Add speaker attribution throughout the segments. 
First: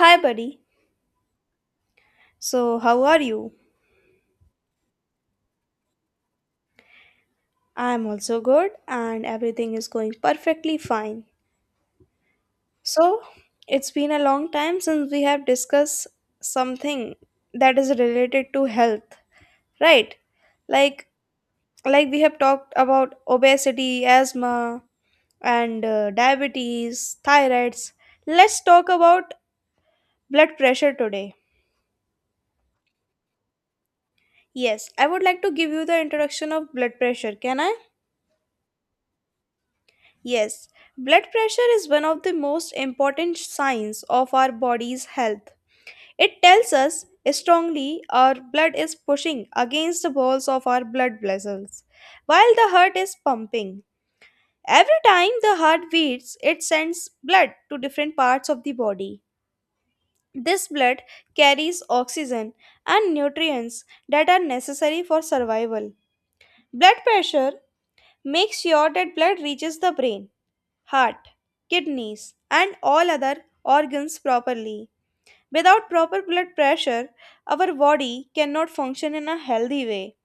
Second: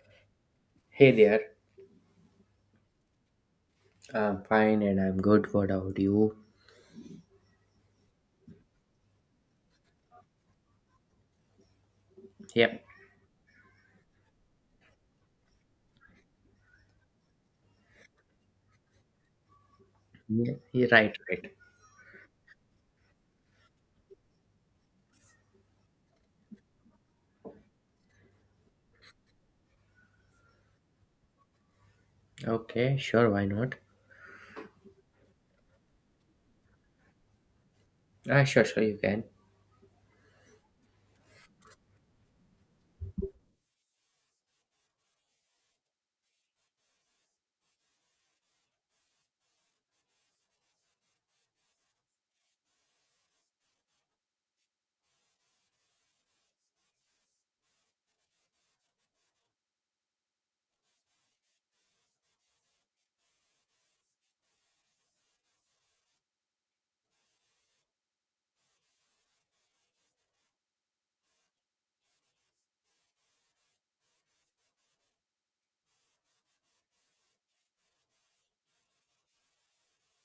Speaker 1: Hi, buddy.
Speaker 2: Hey there,
Speaker 1: So, how are you?
Speaker 2: I'm fine and I'm good. What about you?
Speaker 1: I'm also good, and everything is going perfectly fine.
Speaker 2: Yep,
Speaker 1: So, it's been a long time since we have discussed something that is related to health, right?
Speaker 2: yeah, yeah,
Speaker 1: Like,
Speaker 2: right, right.
Speaker 1: like we have talked about obesity, asthma, and diabetes, thyroids. Let's talk about blood pressure today.
Speaker 2: Okay, sure, why not?
Speaker 1: Yes, I would like to give you the introduction of blood pressure. Can I?
Speaker 2: Ah, sure, sure, you can.
Speaker 1: Yes, blood pressure is one of the most important signs of our body's health. It tells us strongly our blood is pushing against the walls of our blood vessels while the heart is pumping. Every time the heart beats, it sends blood to different parts of the body. This blood carries oxygen and nutrients that are necessary for survival. Blood pressure makes sure that blood reaches the brain, heart, kidneys, and all other organs properly. Without proper blood pressure, our body cannot function in a healthy way.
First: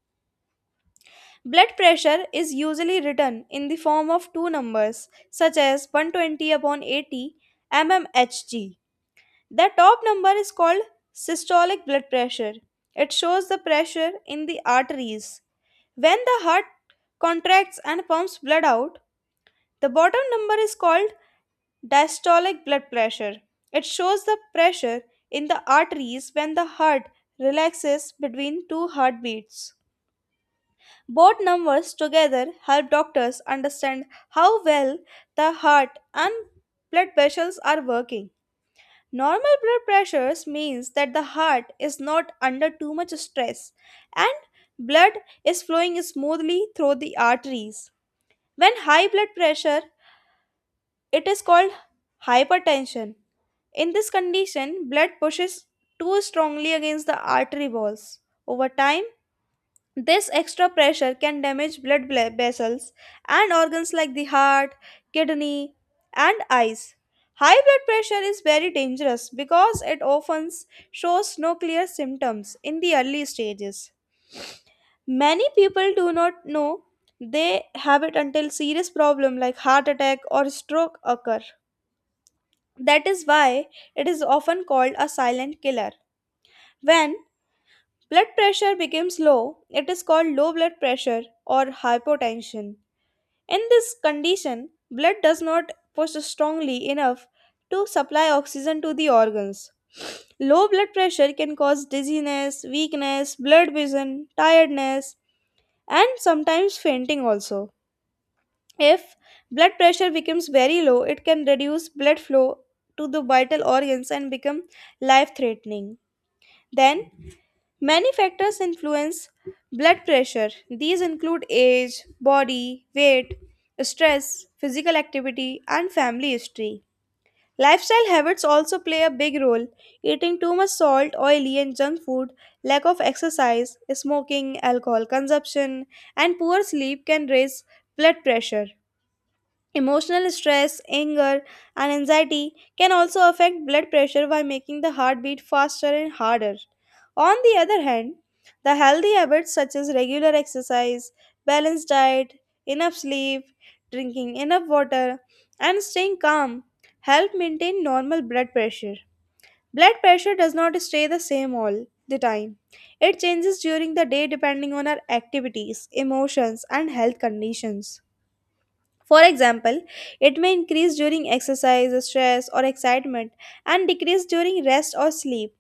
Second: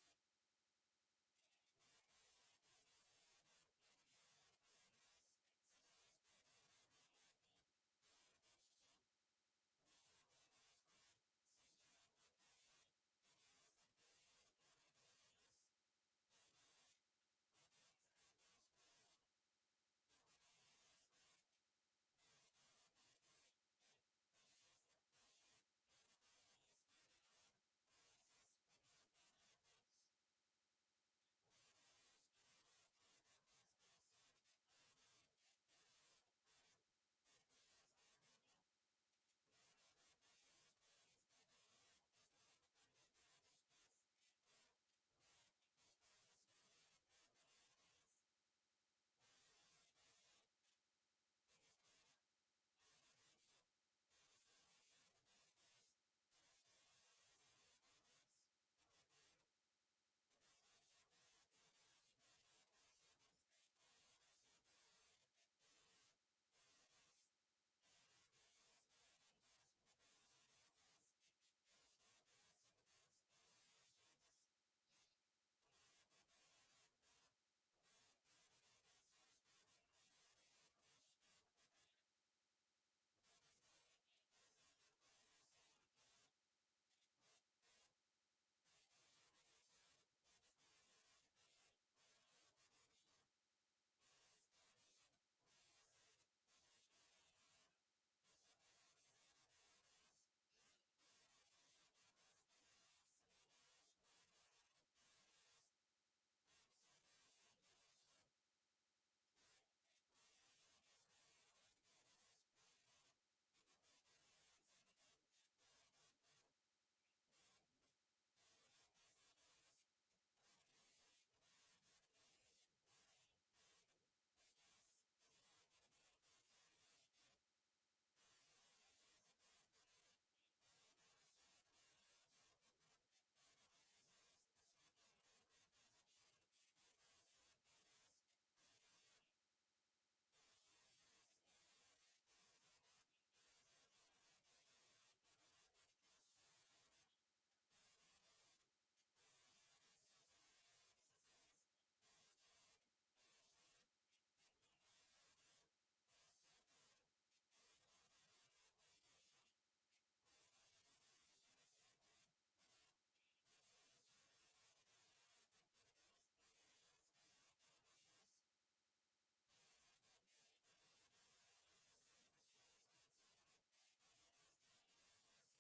Speaker 1: Blood pressure is usually written in the form of two numbers, such as 120 upon 80 mmHg. The top number is called systolic blood pressure. It shows the pressure in the arteries when the heart contracts and pumps blood out. The bottom number is called diastolic blood pressure. It shows the pressure in the arteries when the heart relaxes between two heartbeats. Both numbers together help doctors understand how well the heart and blood vessels are working. Normal blood pressures means that the heart is not under too much stress and blood is flowing smoothly through the arteries. When high blood pressure, it is called hypertension. In this condition, blood pushes too strongly against the artery walls. Over time, this extra pressure can damage vessels and organs like the heart, kidney, and eyes. High blood pressure is very dangerous because it often shows no clear symptoms in the early stages. Many people do not know they have it until serious problem like heart attack or stroke occur. That is why it is often called a silent killer. When blood pressure becomes low, it is called low blood pressure or hypotension. In this condition, blood does not push strongly enough to supply oxygen to the organs. Low blood pressure can cause dizziness, weakness, blurred vision, tiredness, and sometimes fainting also. If blood pressure becomes very low, it can reduce blood flow to the vital organs and become life threatening. Then, many factors influence blood pressure. These include age, body, weight, stress, physical activity, and family history. Lifestyle habits also play a big role. Eating too much salt, oily, and junk food, lack of exercise, smoking, alcohol consumption, and poor sleep can raise blood pressure. Emotional stress, anger, and anxiety can also affect blood pressure by making the heartbeat faster and harder. On the other hand, the healthy habits such as regular exercise, balanced diet, enough sleep, drinking enough water, and staying calm help maintain normal blood pressure. Blood pressure does not stay the same all the time. It changes during the day depending on our activities, emotions, and health conditions. For example, it may increase during exercise, stress, or excitement, and decrease during rest or sleep.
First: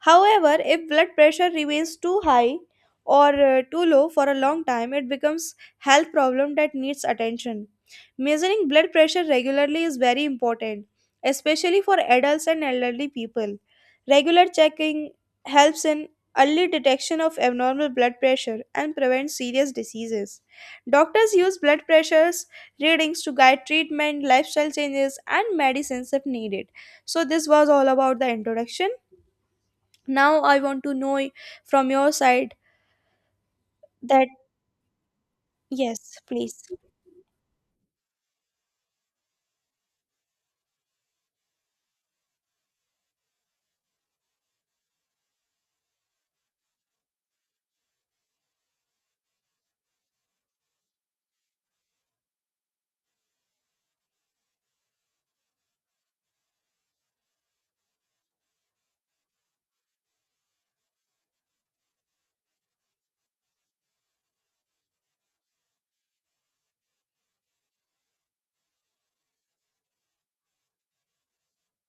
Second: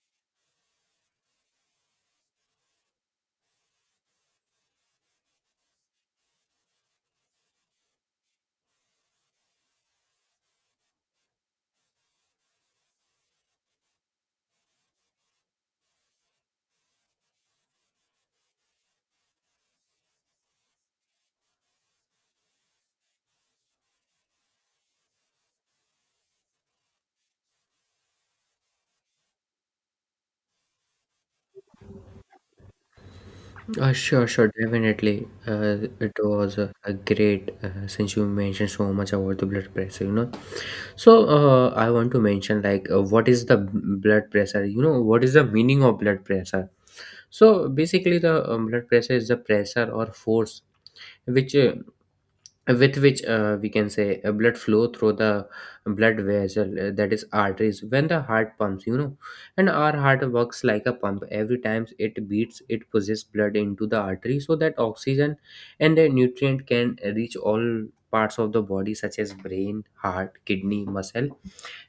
Speaker 1: However, if blood pressure remains too high or too low for a long time, it becomes health problem that needs attention. Measuring blood pressure regularly is very important, especially for adults and elderly people. Regular checking helps in early detection of abnormal blood pressure and prevents serious diseases. Doctors use blood pressures readings to guide treatment, lifestyle changes, and medicines if needed. So, this was all about the introduction. Now I want to know from your side
Speaker 2: Sure,
Speaker 1: that
Speaker 2: sure, definitely. It
Speaker 1: yes,
Speaker 2: was
Speaker 1: please.
Speaker 2: a great since you mentioned so much about the blood pressure. So, I want to mention like what is the blood pressure? You know what is the meaning of blood pressure? So, basically, the blood pressure is the pressure or force which with which we can say blood flow through the blood vessel, that is arteries, when the heart pumps. And our heart works like a pump. Every time it beats, it pushes blood into the artery so that oxygen and the nutrient can reach all parts of the body, such as brain, heart, kidney, muscle,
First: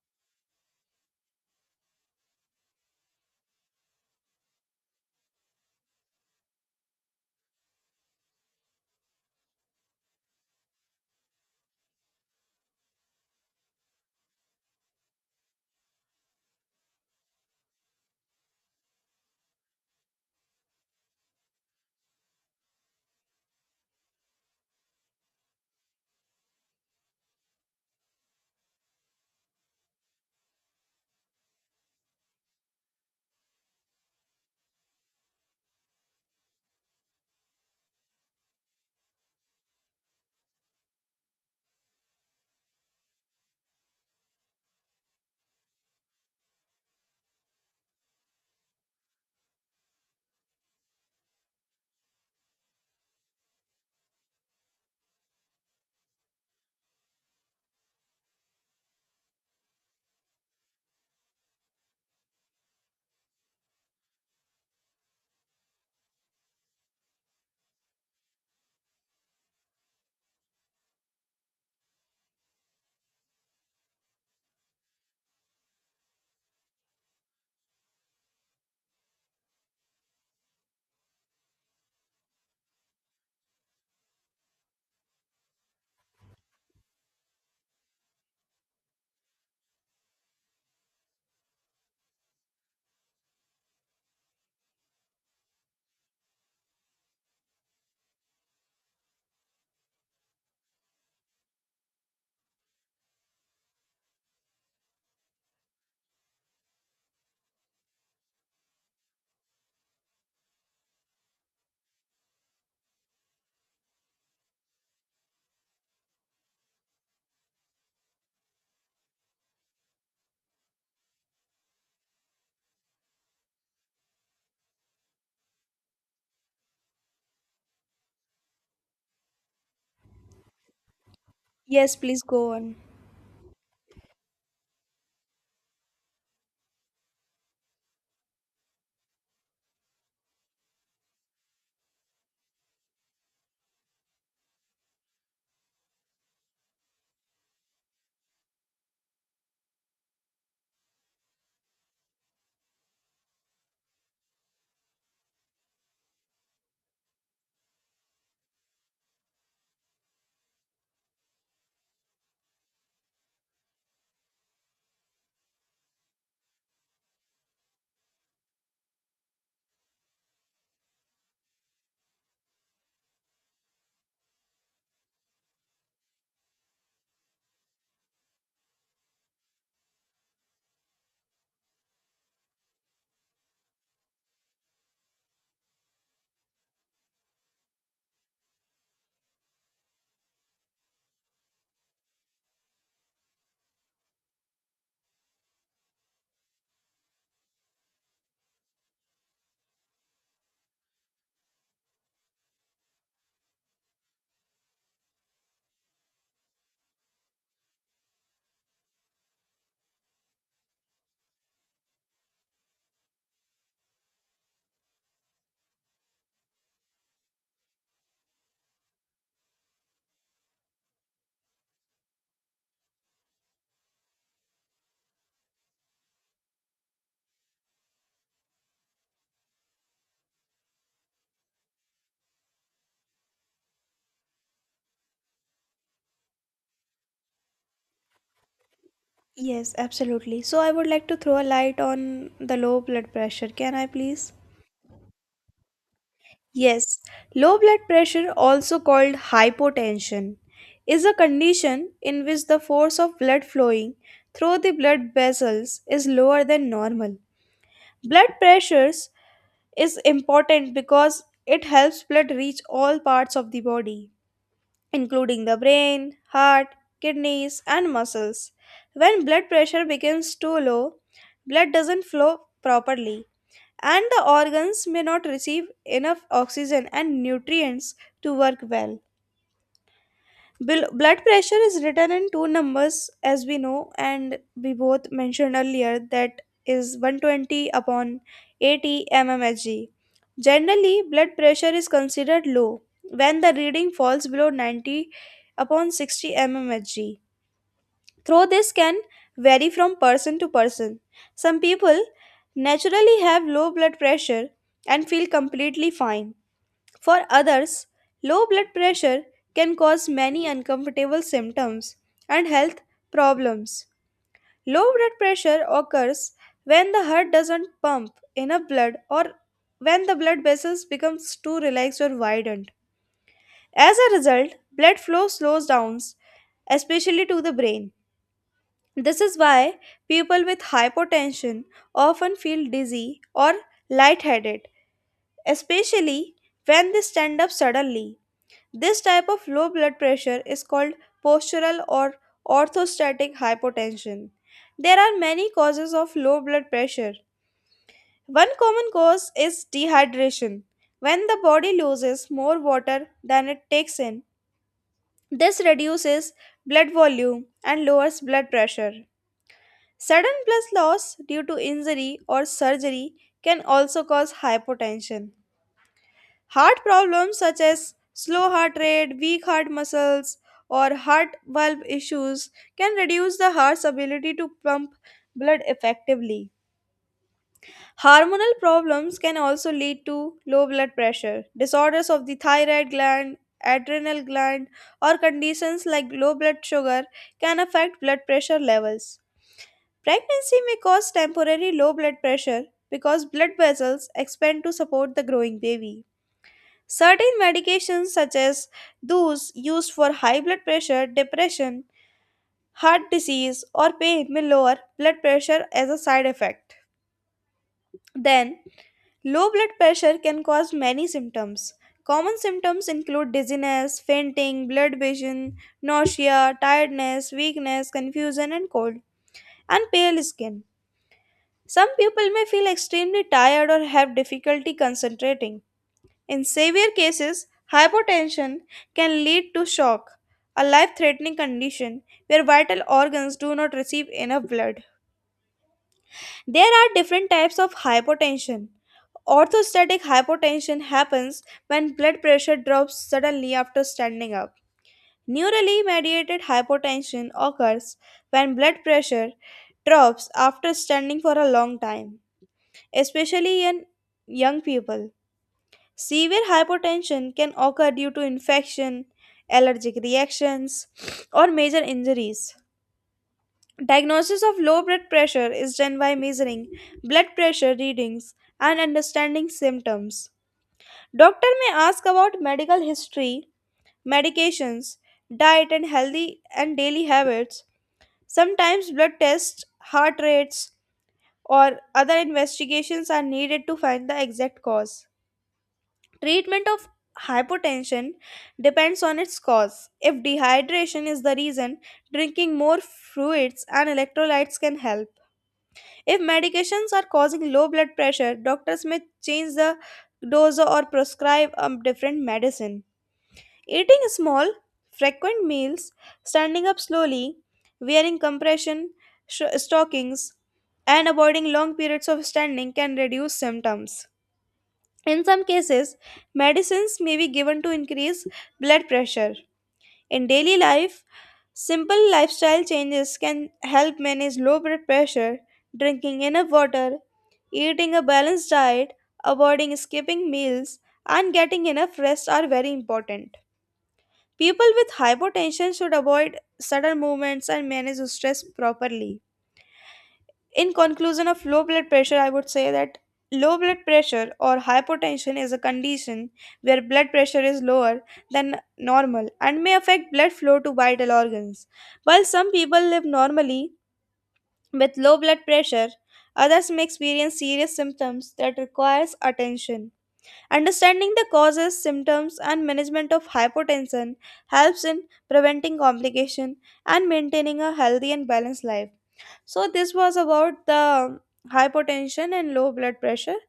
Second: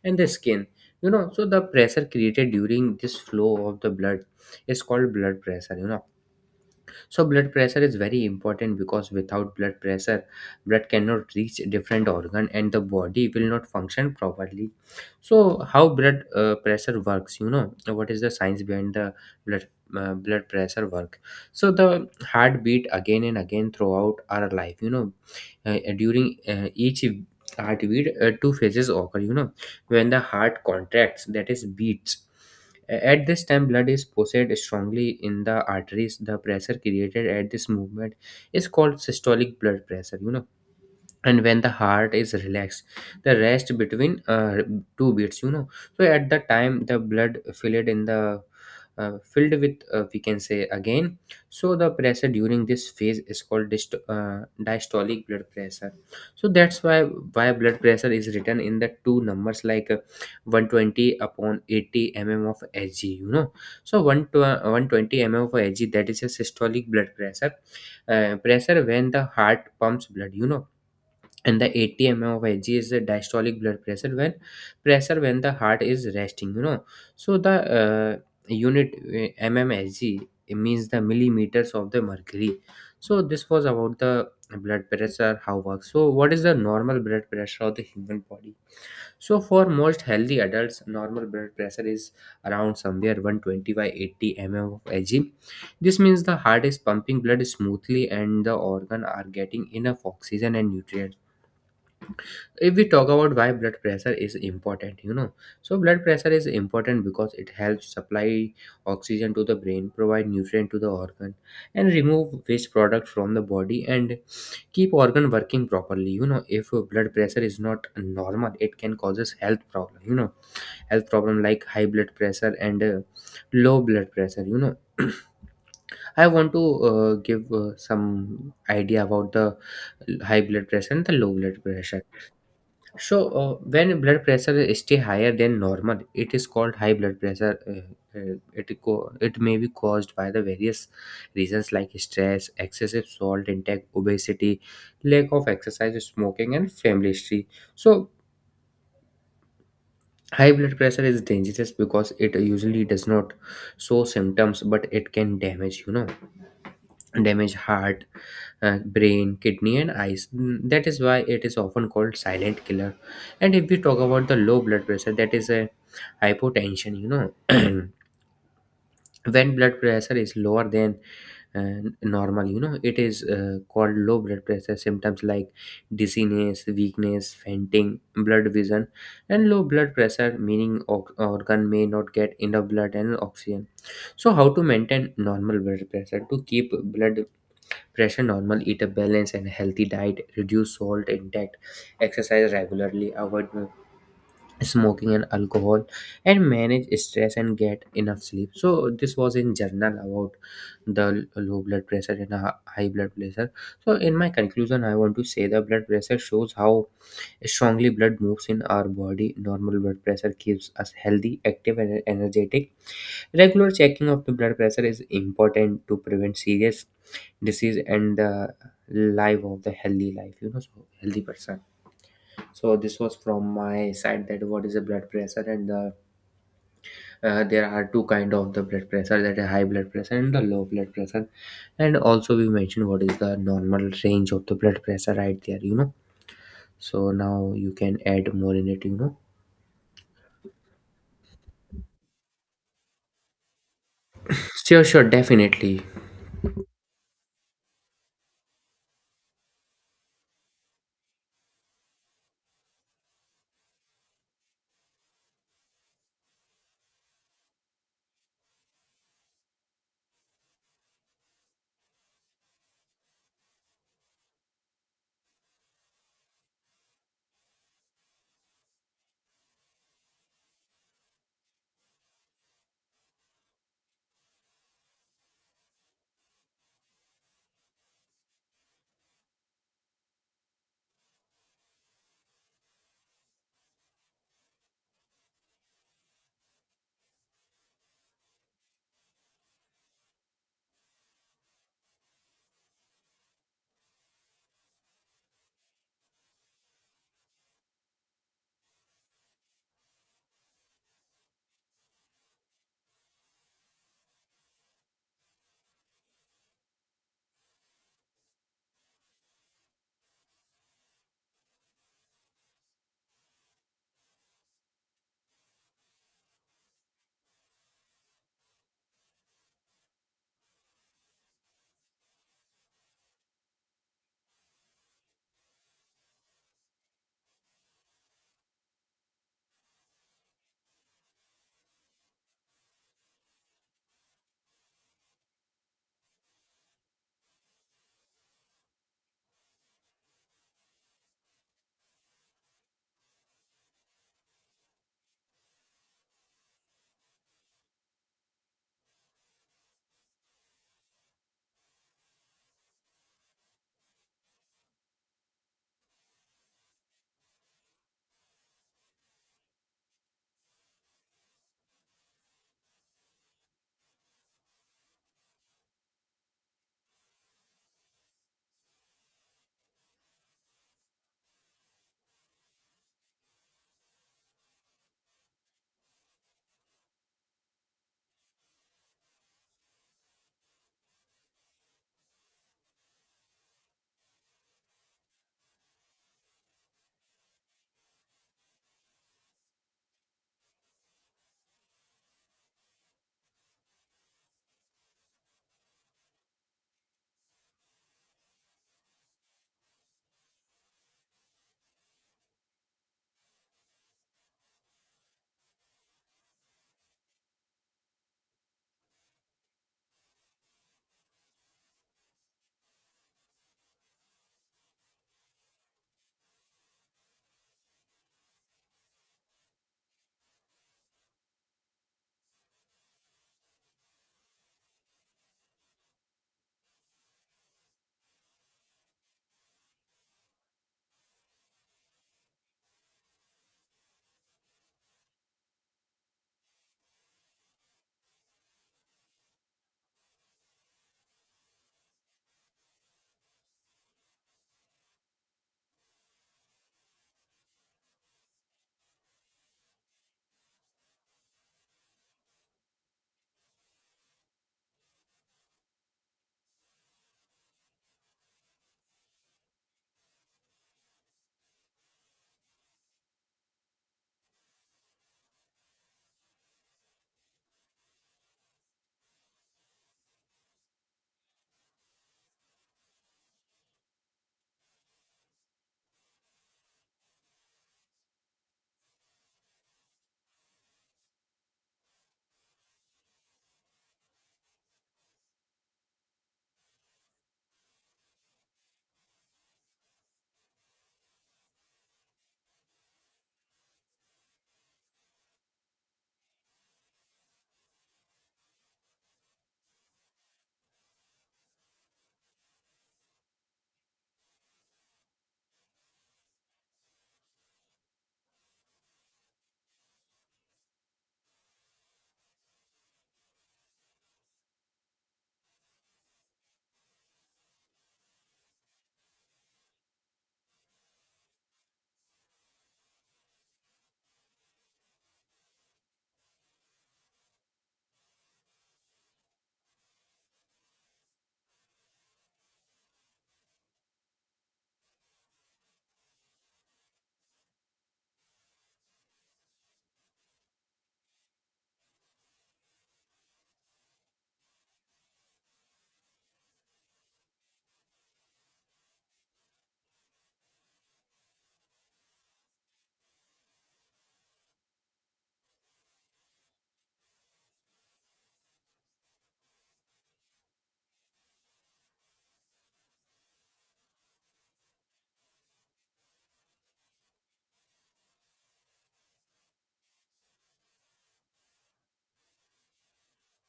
Speaker 2: and the skin. So the pressure created during this flow of the blood is called blood pressure. So blood pressure is very important, because without blood pressure, blood cannot reach different organ and the body will not function properly. So how blood pressure works? You know what is the science behind the blood blood pressure work? So the heart beat again and again throughout our life. During each heartbeat, two phases occur. When the heart contracts, that is beats, at this time, blood is pulsated strongly in the arteries. The pressure created at this movement is called systolic blood pressure. And when the heart is relaxed, the rest between two beats, so at the time the blood filled in the filled with, we can say again, so the pressure during this phase is called diastolic blood pressure. So that's why blood pressure is written in the two numbers, like 120 upon 80 mm of hg. So 120 mm of hg, that is a systolic blood pressure when the heart pumps blood. And the 80 mm of Hg is the diastolic blood pressure when the heart is resting. So the uh, unit mmHg means the millimeters of the mercury. So this was about the blood pressure how works. So what is the normal blood pressure of the human body? So for most healthy adults, normal blood pressure is around somewhere 120 by 80 mm of Hg. This means the heart is pumping blood smoothly and the organ are getting enough oxygen and nutrients. If we talk about why blood pressure is important, so blood pressure is important because it helps supply oxygen to the brain, provide nutrient to the organ, and remove waste product from the body, and keep organ working properly. If blood pressure is not normal, it can causes health problem, health problem like high blood pressure and low blood pressure. I want to give some idea about the high blood pressure and the low blood
Speaker 1: Yes,
Speaker 2: pressure.
Speaker 1: please go on.
Speaker 2: So, when blood pressure stay higher than normal, it is called high blood pressure. It may be caused by the various reasons, like stress, excessive salt intake, obesity, lack of exercise, smoking, and family history. So high blood pressure is dangerous because it usually does not show symptoms, but it can damage heart, brain, kidney, and eyes. That is why it is often called silent killer. And if we talk about the low blood pressure, that is a hypotension. When blood pressure is lower than normal, it is called low blood pressure. Symptoms like dizziness, weakness, fainting, blood vision, and low blood pressure meaning organ may not get enough blood and oxygen. So how to maintain normal blood pressure? To keep blood pressure normal, eat a balanced and healthy diet, reduce salt intake, exercise regularly, avoid smoking and alcohol, and manage stress and get enough sleep. So this was in journal about the low blood pressure and high blood pressure. So in my conclusion, I want to say the blood pressure shows how strongly blood moves in our body. Normal blood pressure keeps us healthy, active, and energetic. Regular checking of the blood pressure is important to prevent serious disease and the life of the healthy life, so healthy person. So this was from my side, that what is the blood pressure. And there are two kind of the blood pressure, that a high blood pressure and the low blood pressure. And also we mentioned what is the normal range of the blood pressure right there. So now you can add more in it.
Speaker 1: Yes, absolutely. So I would like to throw a light on the low blood pressure. Can I please?
Speaker 2: Sure, sure, definitely.
Speaker 1: Yes, low blood pressure, also called hypotension, is a condition in which the force of blood flowing through the blood vessels is lower than normal. Blood pressures is important because it helps blood reach all parts of the body, including the brain, heart, kidneys, and muscles. When blood pressure becomes too low, blood doesn't flow properly, and the organs may not receive enough oxygen and nutrients to work well. Blood pressure is written in two numbers, as we know and we both mentioned earlier, that is 120 upon 80 mmHg. Generally, blood pressure is considered low when the reading falls below 90 upon 60 mmHg, though this can vary from person to person. Some people naturally have low blood pressure and feel completely fine. For others, low blood pressure can cause many uncomfortable symptoms and health problems. Low blood pressure occurs when the heart doesn't pump enough blood or when the blood vessels becomes too relaxed or widened. As a result, blood flow slows down, especially to the brain. This is why people with hypotension often feel dizzy or lightheaded, especially when they stand up suddenly. This type of low blood pressure is called postural or orthostatic hypotension. There are many causes of low blood pressure. One common cause is dehydration. When the body loses more water than it takes in, this reduces blood volume and lowers blood pressure. Sudden blood loss due to injury or surgery can also cause hypotension. Heart problems such as slow heart rate, weak heart muscles, or heart valve issues can reduce the heart's ability to pump blood effectively. Hormonal problems can also lead to low blood pressure. Disorders of the thyroid gland, adrenal gland, or conditions like low blood sugar can affect blood pressure levels. Pregnancy may cause temporary low blood pressure because blood vessels expand to support the growing baby. Certain medications, such as those used for high blood pressure, depression, heart disease, or pain, may lower blood pressure as a side effect. Then, low blood pressure can cause many symptoms. Common symptoms include dizziness, fainting, blurred vision, nausea, tiredness, weakness, confusion, and cold, and pale skin. Some people may feel extremely tired or have difficulty concentrating. In severe cases, hypotension can lead to shock, a life threatening condition where vital organs do not receive enough blood. There are different types of hypotension. Orthostatic hypotension happens when blood pressure drops suddenly after standing up. Neurally mediated hypotension occurs when blood pressure drops after standing for a long time, especially in young people. Severe hypotension can occur due to infection, allergic reactions, or major injuries. Diagnosis of low blood pressure is done by measuring blood pressure readings and understanding symptoms. Doctor may ask about medical history, medications, diet and healthy and daily habits. Sometimes blood tests, heart rates, or other investigations are needed to find the exact cause. Treatment of hypotension depends on its cause. If dehydration is the reason, drinking more fluids and electrolytes can help. If medications are causing low blood pressure, doctors may change the dose or prescribe a different medicine. Eating small, frequent meals, standing up slowly, wearing compression stockings, and avoiding long periods of standing can reduce symptoms. In some cases, medicines may be given to increase blood pressure. In daily life, simple lifestyle changes can help manage low blood pressure. Drinking enough water, eating a balanced diet, avoiding skipping meals, and getting enough rest are very important. People with hypotension should avoid sudden movements and manage stress properly. In conclusion of low blood pressure, I would say that low blood pressure or hypotension is a condition where blood pressure is lower than normal and may affect blood flow to vital organs. While some people live normally with low blood pressure, others may experience serious symptoms that requires attention. Understanding the causes, symptoms, and management of hypotension helps in preventing complication and maintaining a healthy and balanced life. So this was about the hypotension and low blood pressure.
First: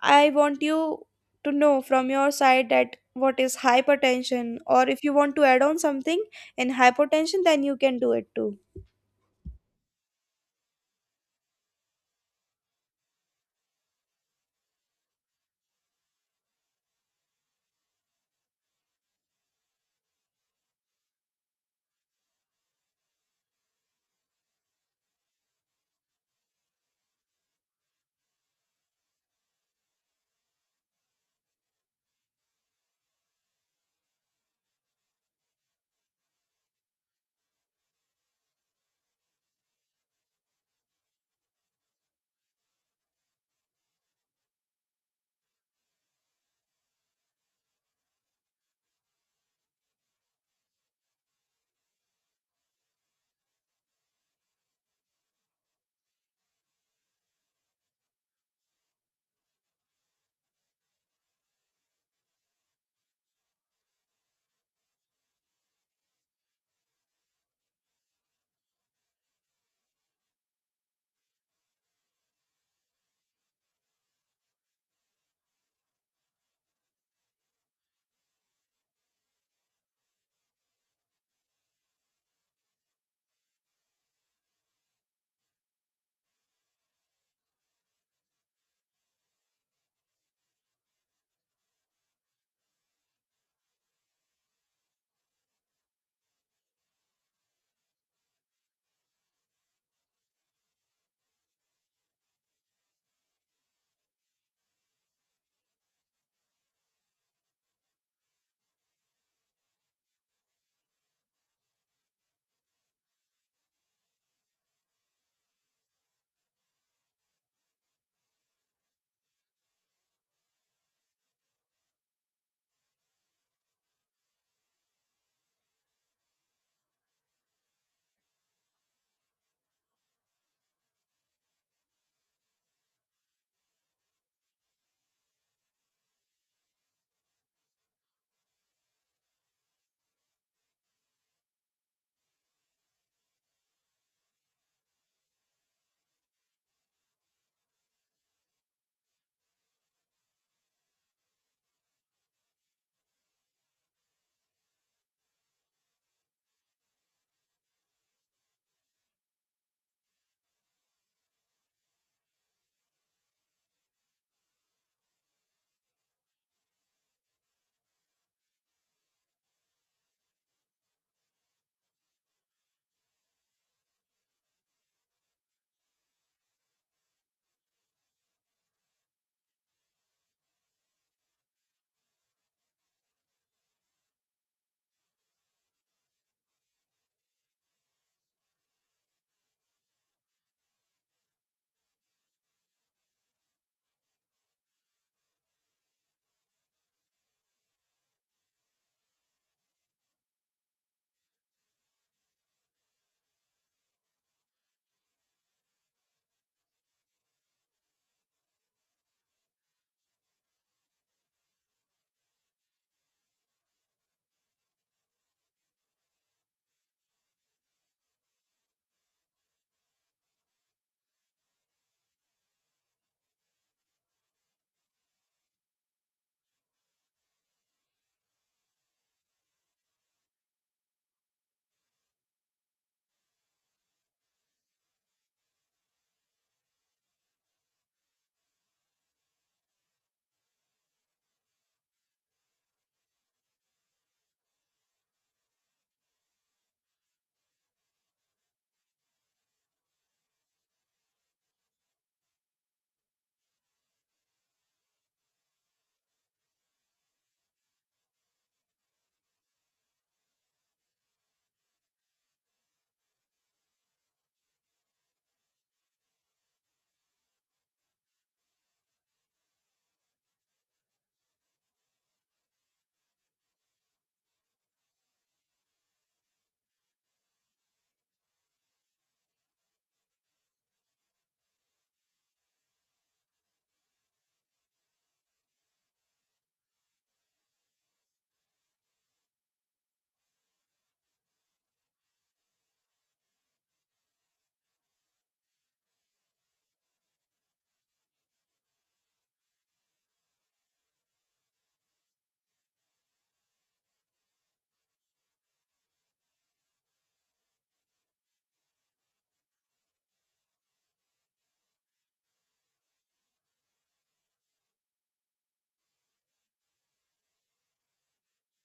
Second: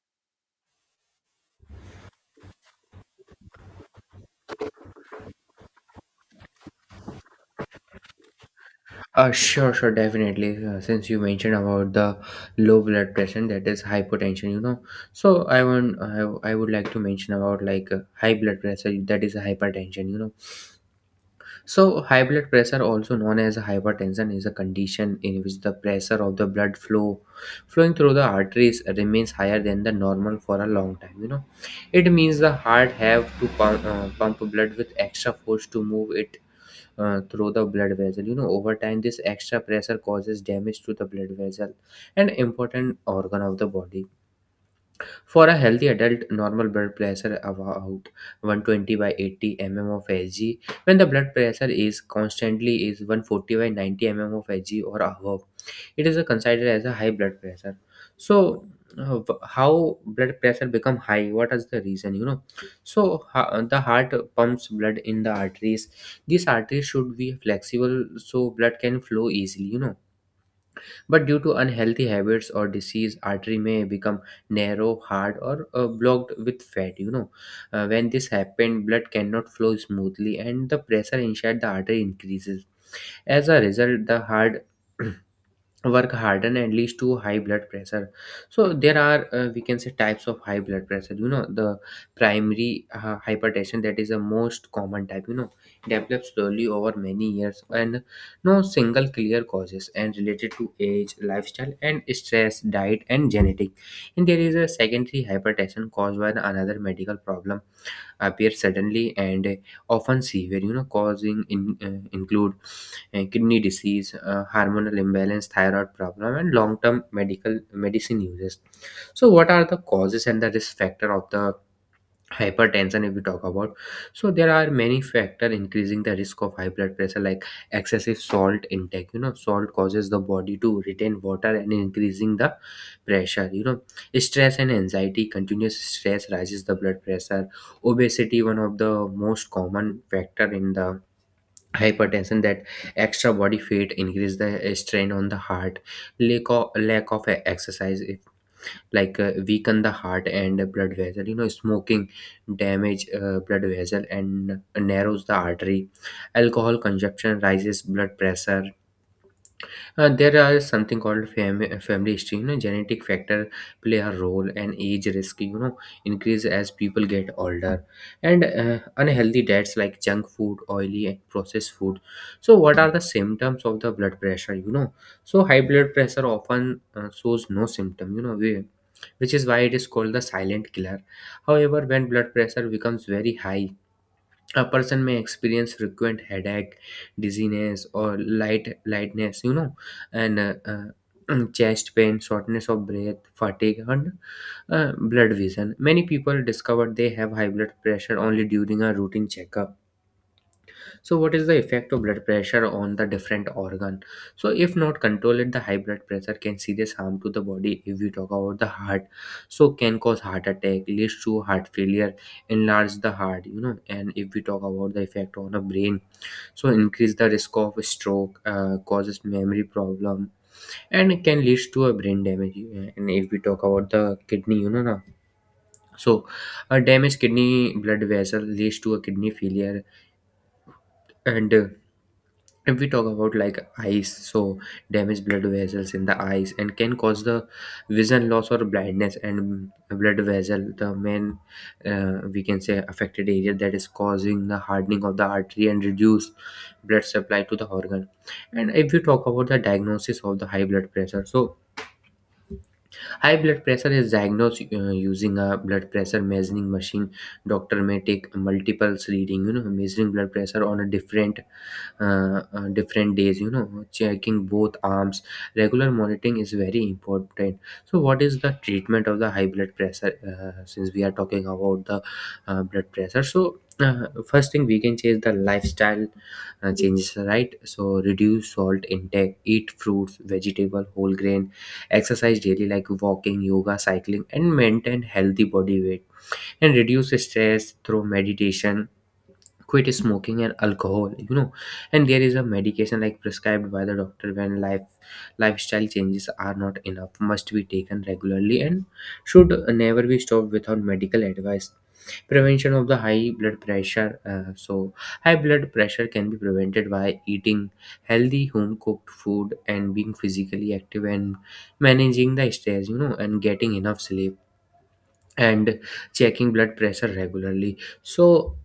Speaker 1: I want you to know from your side that what is hypertension or if you want to add on something in hypertension then you can do it too.
Speaker 2: Sure, sure, definitely. Since you mentioned about the low blood pressure, that is hypotension, so I would like to mention about like high blood pressure, that is hypertension. So high blood pressure, also known as hypertension, is a condition in which the pressure of the blood flowing through the arteries remains higher than the normal for a long time. It means the heart have to pump blood with extra force to move it through the blood vessel. Over time, this extra pressure causes damage to the blood vessel, an important organ of the body. For a healthy adult, normal blood pressure about 120 by 80 mm of Hg. When the blood pressure is constantly is 140 by 90 mm of Hg or above, it is considered as a high blood pressure. So, how blood pressure become high? What is the reason? So the heart pumps blood in the arteries. These arteries should be flexible so blood can flow easily. But due to unhealthy habits or disease, artery may become narrow, hard, or blocked with fat. When this happens, blood cannot flow smoothly, and the pressure inside the artery increases. As a result, the heart work harden and leads to high blood pressure. So there are, we can say, types of high blood pressure. The primary hypertension, that is the most common type, develops slowly over many years and no single clear causes, and related to age, lifestyle, and stress, diet, and genetic. And there is a secondary hypertension, caused by another medical problem, appear suddenly and often severe, include kidney disease, hormonal imbalance, thyroid problem, and long term medical medicine uses. So what are the causes and the risk factor of the hypertension, if we talk about? So there are many factors increasing the risk of high blood pressure, like excessive salt intake. Salt causes the body to retain water and increasing the pressure. Stress and anxiety, continuous stress rises the blood pressure. Obesity, one of the most common factor in the hypertension, that extra body fat increase the strain on the heart. Lack of exercise, like weaken the heart and blood vessel. Smoking damage blood vessel and narrows the artery. Alcohol consumption rises blood pressure. There are something called family history. Genetic factor play a role. And age risk, increase as people get older. And unhealthy diets, like junk food, oily, and processed food. So what are the symptoms of the blood pressure? So high blood pressure often shows no symptom, you know we which is why it is called the silent killer. However, when blood pressure becomes very high, a person may experience frequent headache, dizziness, or light lightness, and chest pain, shortness of breath, fatigue, and blood vision. Many people discover they have high blood pressure only during a routine checkup. So what is the effect of blood pressure on the different organ? So if not controlled, the high blood pressure can serious harm to the body. If we talk about the heart, so can cause heart attack, leads to heart failure, enlarge the heart. And if we talk about the effect on the brain, so increase the risk of stroke, causes memory problem, and can lead to a brain damage. And if we talk about the kidney, you know, na. So a damaged kidney blood vessel leads to a kidney failure, and if we talk about like eyes, so damaged blood vessels in the eyes and can cause the vision loss or blindness. And blood vessel, the main, we can say, affected area that is causing the hardening of the artery and reduced blood supply to the organ. And if we talk about the diagnosis of the high blood pressure, so high blood pressure is diagnosed using a blood pressure measuring machine. Doctor may take multiples reading, measuring blood pressure on a different, different days, checking both arms. Regular monitoring is very important. So what is the treatment of the high blood pressure? Since we are talking about the blood pressure, so first thing we can change the lifestyle changes, right? So reduce salt intake, eat fruits, vegetable, whole grain, exercise daily like walking, yoga, cycling, and maintain healthy body weight, and reduce stress through meditation, quit smoking and alcohol. And there is a medication like prescribed by the doctor when lifestyle changes are not enough, must be taken regularly and should never be stopped without medical advice. Prevention of the high blood pressure, so high blood pressure can be prevented by eating healthy home cooked food and being physically active and managing the stress, and getting enough sleep and checking blood pressure regularly, so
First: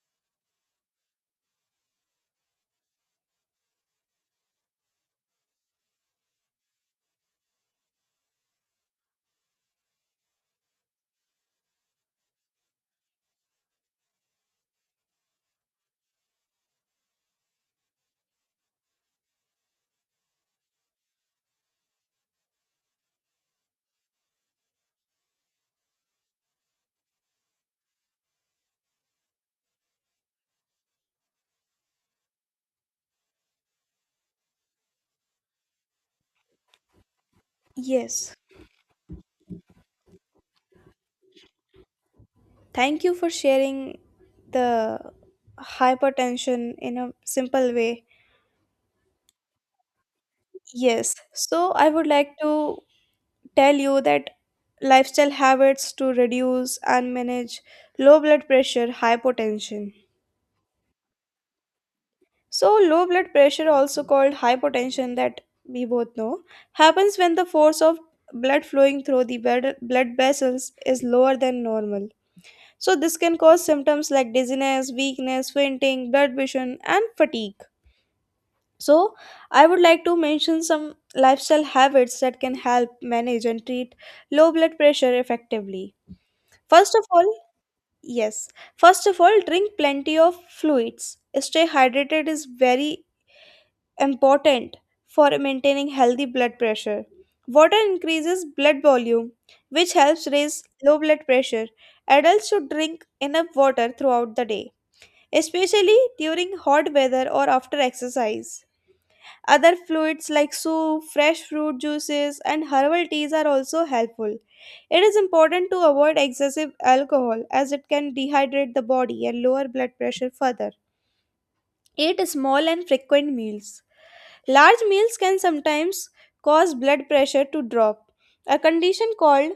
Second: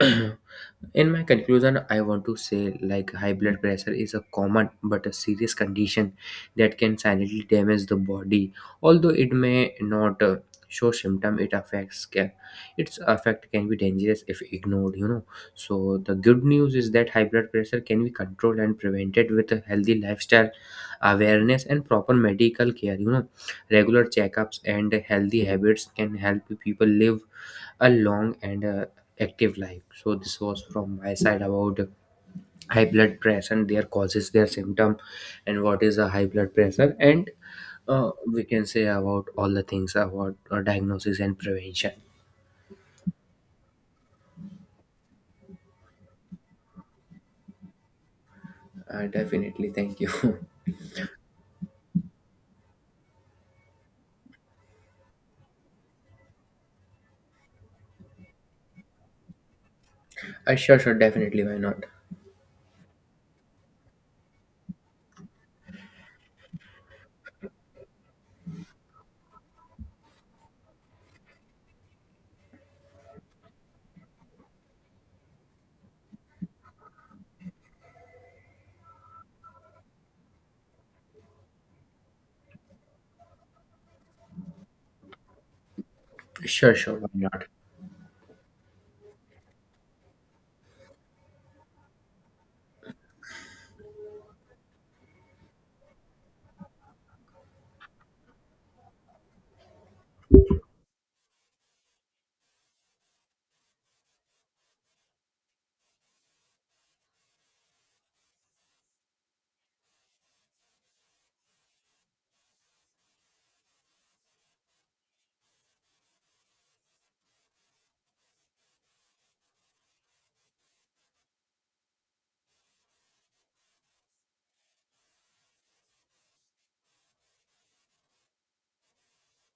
Speaker 2: in my conclusion, I want to say like high blood pressure is a common but a serious condition that can silently damage the body. Although it may not show symptom, it affects can, its effect can be dangerous if ignored. So the good news is that high blood pressure can be controlled and prevented with a healthy lifestyle, awareness, and proper medical care. Regular checkups and healthy habits can help people live a long and active life. So this was from my side about high blood pressure and their causes, their symptom, and what is a high blood pressure, and
Speaker 1: Yes.
Speaker 2: we can say about all the things about diagnosis and prevention.
Speaker 1: Thank you for sharing the hypertension in a simple way.
Speaker 2: Definitely, thank you.
Speaker 1: Yes. So I would like to tell you that lifestyle habits to reduce and manage low blood pressure, hypotension.
Speaker 2: Sure, sure, definitely, why not?
Speaker 1: So low blood pressure, also called hypotension, that we both know happens when the force of blood flowing through the blood vessels is lower than normal. So this can cause symptoms like dizziness, weakness, fainting, blood vision and fatigue. So, I would like to mention some lifestyle habits that can help manage and treat low blood pressure effectively.
Speaker 2: Sure,
Speaker 1: First
Speaker 2: sure,
Speaker 1: of
Speaker 2: why
Speaker 1: all,
Speaker 2: not?
Speaker 1: yes, first of all, drink plenty of fluids. Stay hydrated is very important for maintaining healthy blood pressure. Water increases blood volume, which helps raise low blood pressure. Adults should drink enough water throughout the day, especially during hot weather or after exercise. Other fluids like soup, fresh fruit juices, and herbal teas are also helpful. It is important to avoid excessive alcohol as it can dehydrate the body and lower blood pressure further. Eat small and frequent meals. Large meals can sometimes cause blood pressure to drop, a condition called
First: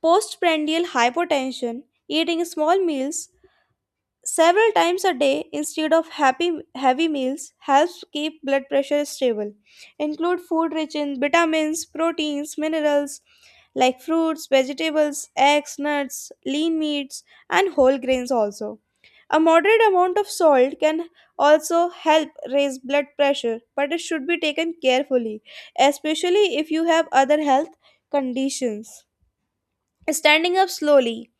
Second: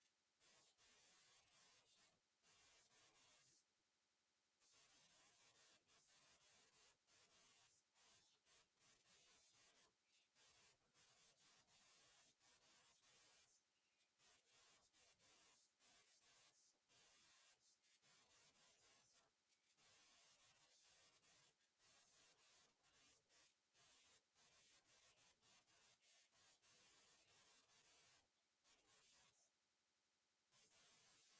Speaker 1: postprandial hypotension. Eating small meals several times a day instead of happy, heavy meals helps keep blood pressure stable. Include food rich in vitamins, proteins, minerals like fruits, vegetables, eggs, nuts, lean meats, and whole grains also. A moderate amount of salt can also help raise blood pressure, but it should be taken carefully, especially if you have other health conditions. Standing up slowly.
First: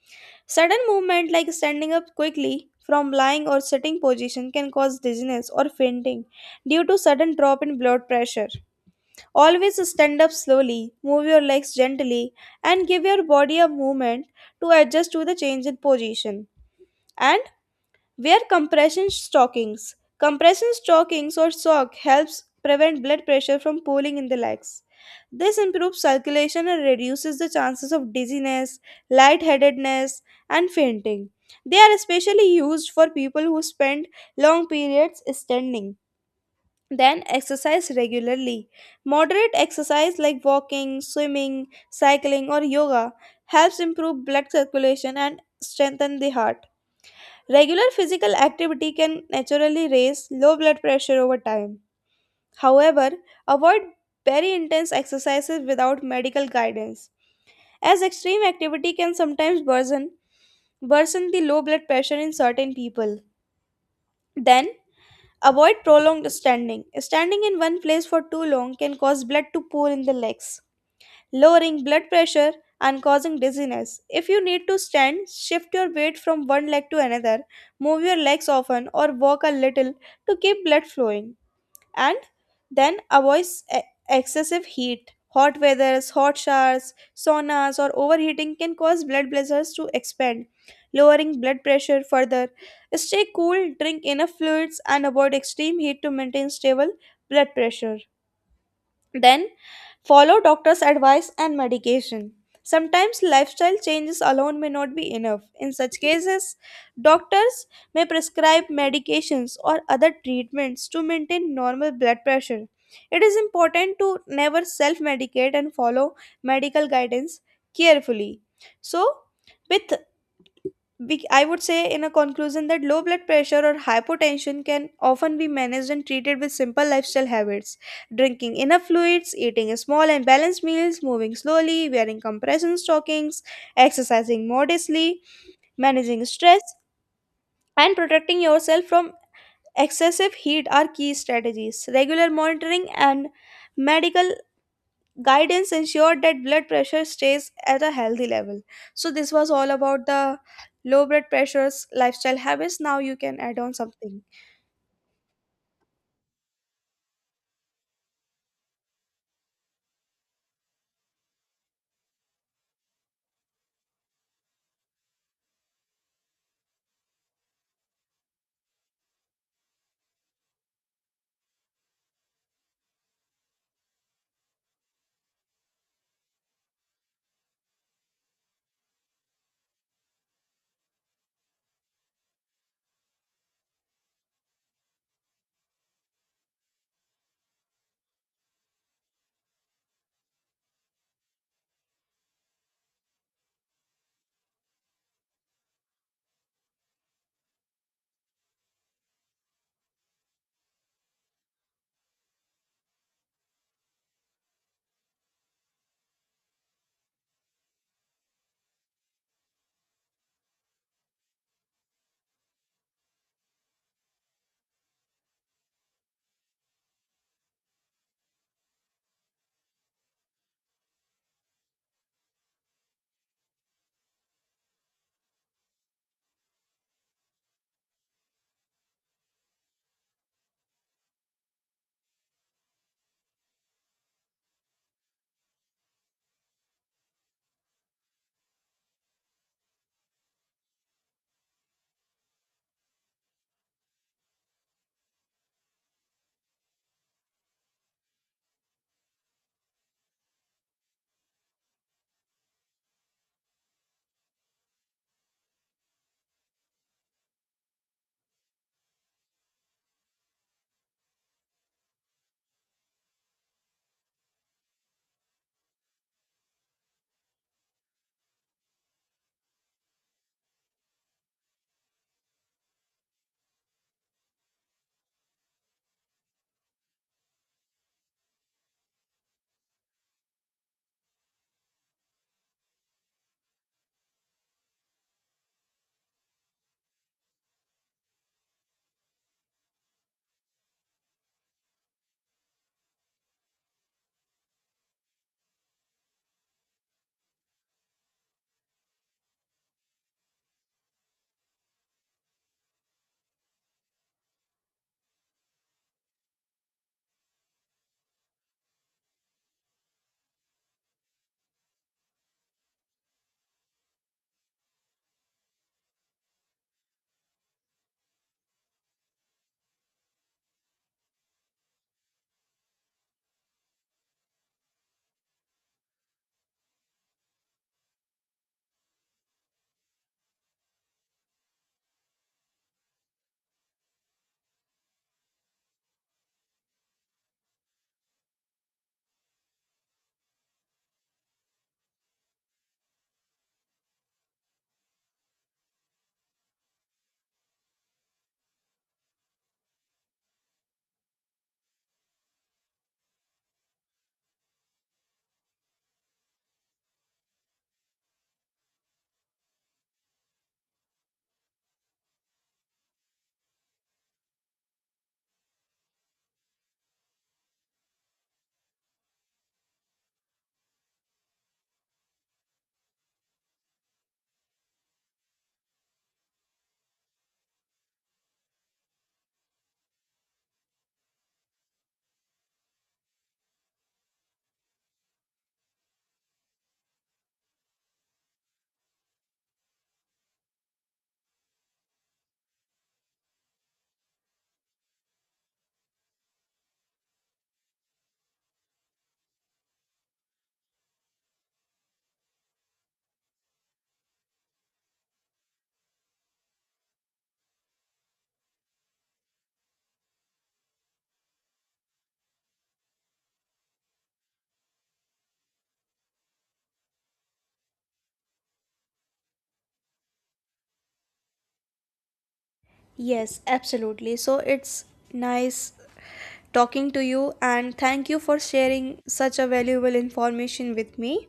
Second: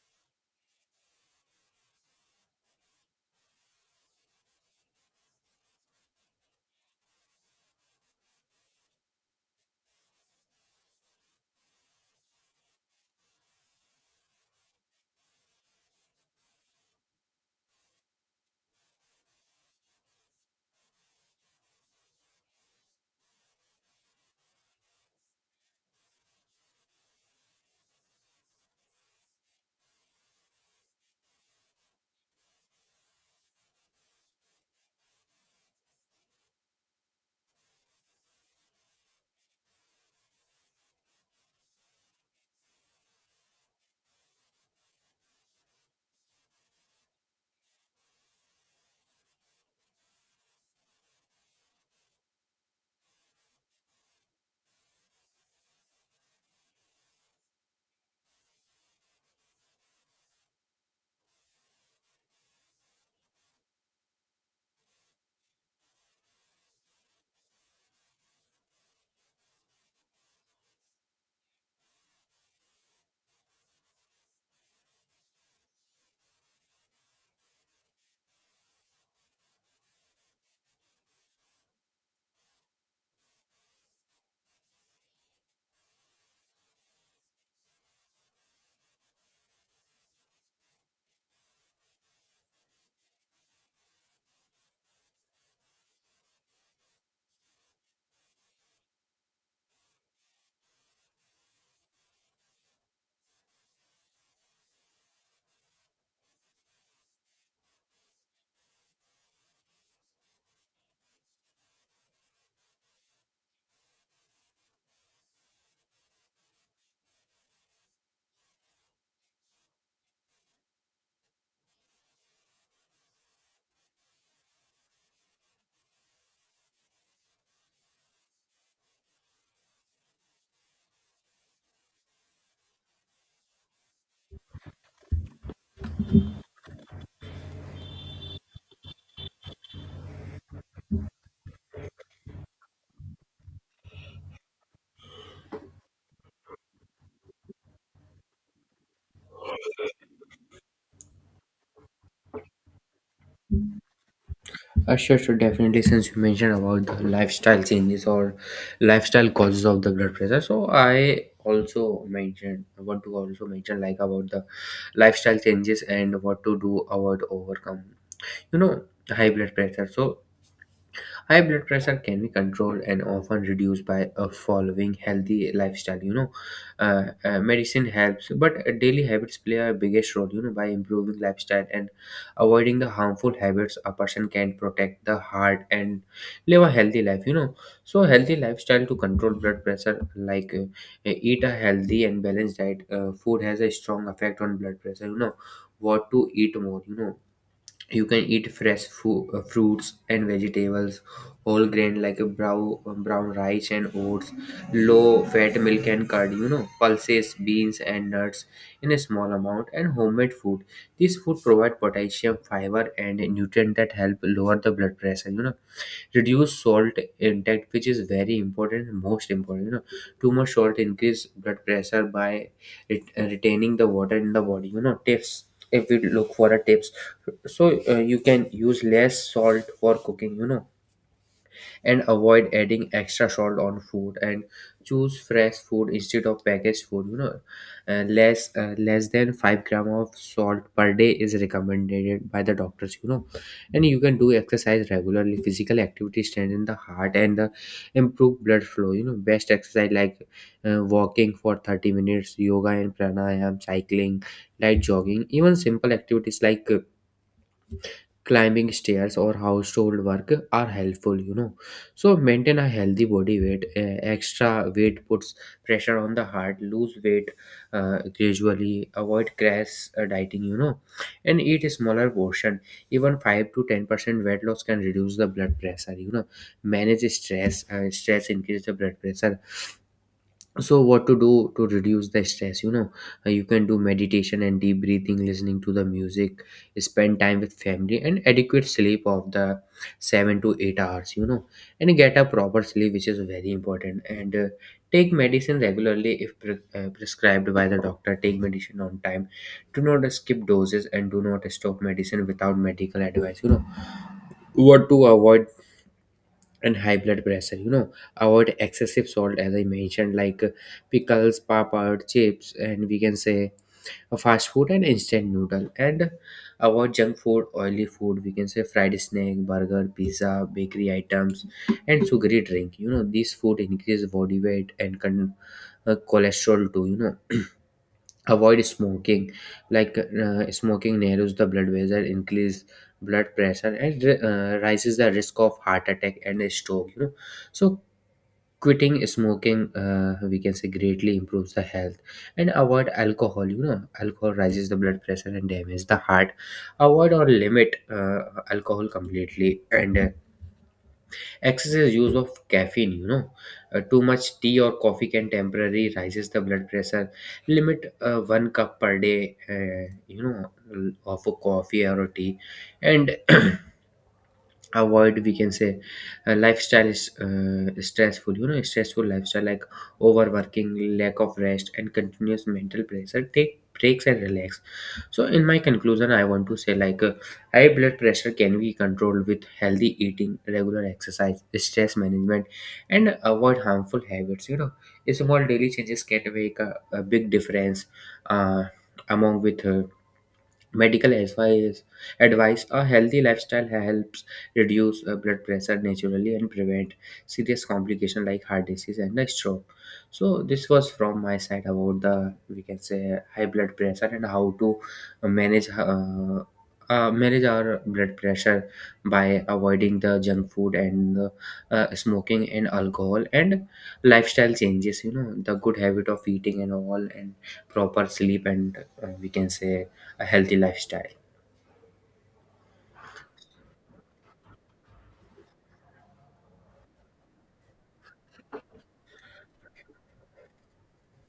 Speaker 1: Sudden movement like standing up quickly from lying or sitting position can cause dizziness or fainting due to sudden drop in blood pressure. Always stand up slowly, move your legs gently and give your body a movement to adjust to the change in position. And wear compression stockings. Compression stockings or sock helps prevent blood pressure from pooling in the legs. This improves circulation and reduces the chances of dizziness, lightheadedness, and fainting. They are especially used for people who spend long periods standing. Then exercise regularly. Moderate exercise like walking, swimming, cycling, or yoga helps improve blood circulation and strengthen the heart. Regular physical activity can naturally raise low blood pressure over time. However, avoid very intense exercises without medical guidance, as extreme activity can sometimes worsen the low blood pressure in certain people. Then, avoid prolonged standing. Standing in one place for too long can cause blood to pool in the legs, lowering blood pressure and causing dizziness. If you need to stand, shift your weight from one leg to another, move your legs often, or walk a little to keep blood flowing. And then avoid e- excessive heat. Hot weathers, hot showers, saunas, or overheating can cause blood vessels to expand, lowering blood pressure further. Stay cool, drink enough fluids, and avoid extreme heat to maintain stable blood pressure. Then follow doctor's advice and medication. Sometimes lifestyle changes alone may not be enough. In such cases, doctors may prescribe medications or other treatments to maintain normal blood pressure. It is important to never self medicate and follow medical guidance carefully. So, with I would say, in a conclusion, that low blood pressure or hypotension can often be managed and treated with simple lifestyle habits. Drinking enough fluids, eating small and balanced meals, moving slowly, wearing compression stockings, exercising modestly, managing stress, and protecting yourself from excessive heat are key strategies. Regular monitoring and medical guidance ensured that blood pressure stays at a healthy level. So this was all about the low blood pressures lifestyle habits. Now you can add on something.
Speaker 2: Sure, sure, definitely. Since you mentioned about the lifestyle changes or lifestyle causes of the blood pressure, so I also mentioned I want to also mention like about the lifestyle changes and what to do about overcome. You know, high blood pressure. So high blood pressure can be controlled and often reduced by following healthy lifestyle. Medicine helps, but daily habits play a biggest role. By improving lifestyle and avoiding the harmful habits, a person can protect the heart and live a healthy life. So healthy lifestyle to control blood pressure, like eat a healthy and balanced diet. Food has a strong effect on blood pressure. What to eat more. You can eat fresh fruits and vegetables, whole grain like a brown rice and oats, low fat milk and curd, pulses, beans, and nuts in a small amount and homemade food. These food provide potassium, fiber, and nutrient that help lower the blood pressure. Reduce salt intake, which is very important and most important. Too much salt increase blood pressure by it, retaining the water in the body. Tips, if we look for a tips, so you can use less salt for cooking, and avoid adding extra salt on food and choose fresh food instead of packaged food. Less less than 5 gram of salt per day is recommended by the doctors. And you can do exercise regularly. Physical activity strengthen the heart and the improve blood flow. Best exercise like walking for 30 minutes, yoga and pranayam, cycling, light jogging, even simple activities like climbing stairs or household work are helpful. So maintain a healthy body weight. Extra weight puts pressure on the heart. Lose weight gradually, avoid crash dieting, and eat a smaller portion. Even 5 to 10% weight loss can reduce the blood pressure. Manage stress. Stress increase the blood pressure. So what to do to reduce the stress? You can do meditation and deep breathing, listening to the music, spend time with family and adequate sleep of the 7 to 8 hours. And get a proper sleep which is very important. And take medicine regularly if prescribed by the doctor. Take medicine on time, do not skip doses and do not stop medicine without medical advice. What to avoid and high blood pressure. Avoid excessive salt as I mentioned like pickles, papad, chips, and we can say fast food and instant noodle, and avoid junk food, oily food, we can say fried snack, burger, pizza, bakery items, and sugary drink. These food increase body weight and cholesterol too. Avoid smoking, like smoking narrows the blood vessel, increase blood pressure and rises the risk of heart attack and a stroke. So quitting smoking, we can say, greatly improves the health. And avoid alcohol. Alcohol rises the blood pressure and damage the heart. Avoid or limit alcohol completely, and excessive use of caffeine. Too much tea or coffee can temporarily rises the blood pressure. Limit one cup per day, uh, you know of a coffee or a tea. And avoid, we can say, lifestyle is stressful. Stressful lifestyle like overworking, lack of rest, and continuous mental pressure. Take breaks and relax. So in my conclusion, I want to say like high blood pressure can be controlled with healthy eating, regular exercise, stress management, and avoid harmful habits. Small daily changes can make a big difference, uh, among with Medical advice, advice a healthy lifestyle helps reduce blood pressure naturally and prevent serious complications like heart disease and a stroke. So this was from my side about the, we can say, high blood pressure, and how to manage manage our blood pressure by avoiding the junk food and smoking and alcohol and lifestyle changes. The good habit of eating and all and proper sleep and we can say a healthy lifestyle.
Speaker 1: Yes, absolutely. So it's nice talking to you and thank you for sharing such a valuable information with me.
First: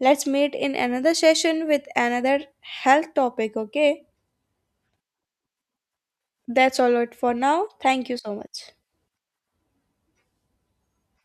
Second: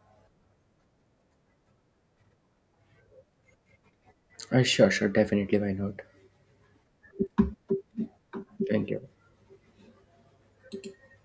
Speaker 1: Let's meet in another session with another health topic, okay?
Speaker 2: Sure, sure, definitely. Why not?
Speaker 1: That's all it for now. Thank you so much.
Speaker 2: Thank you.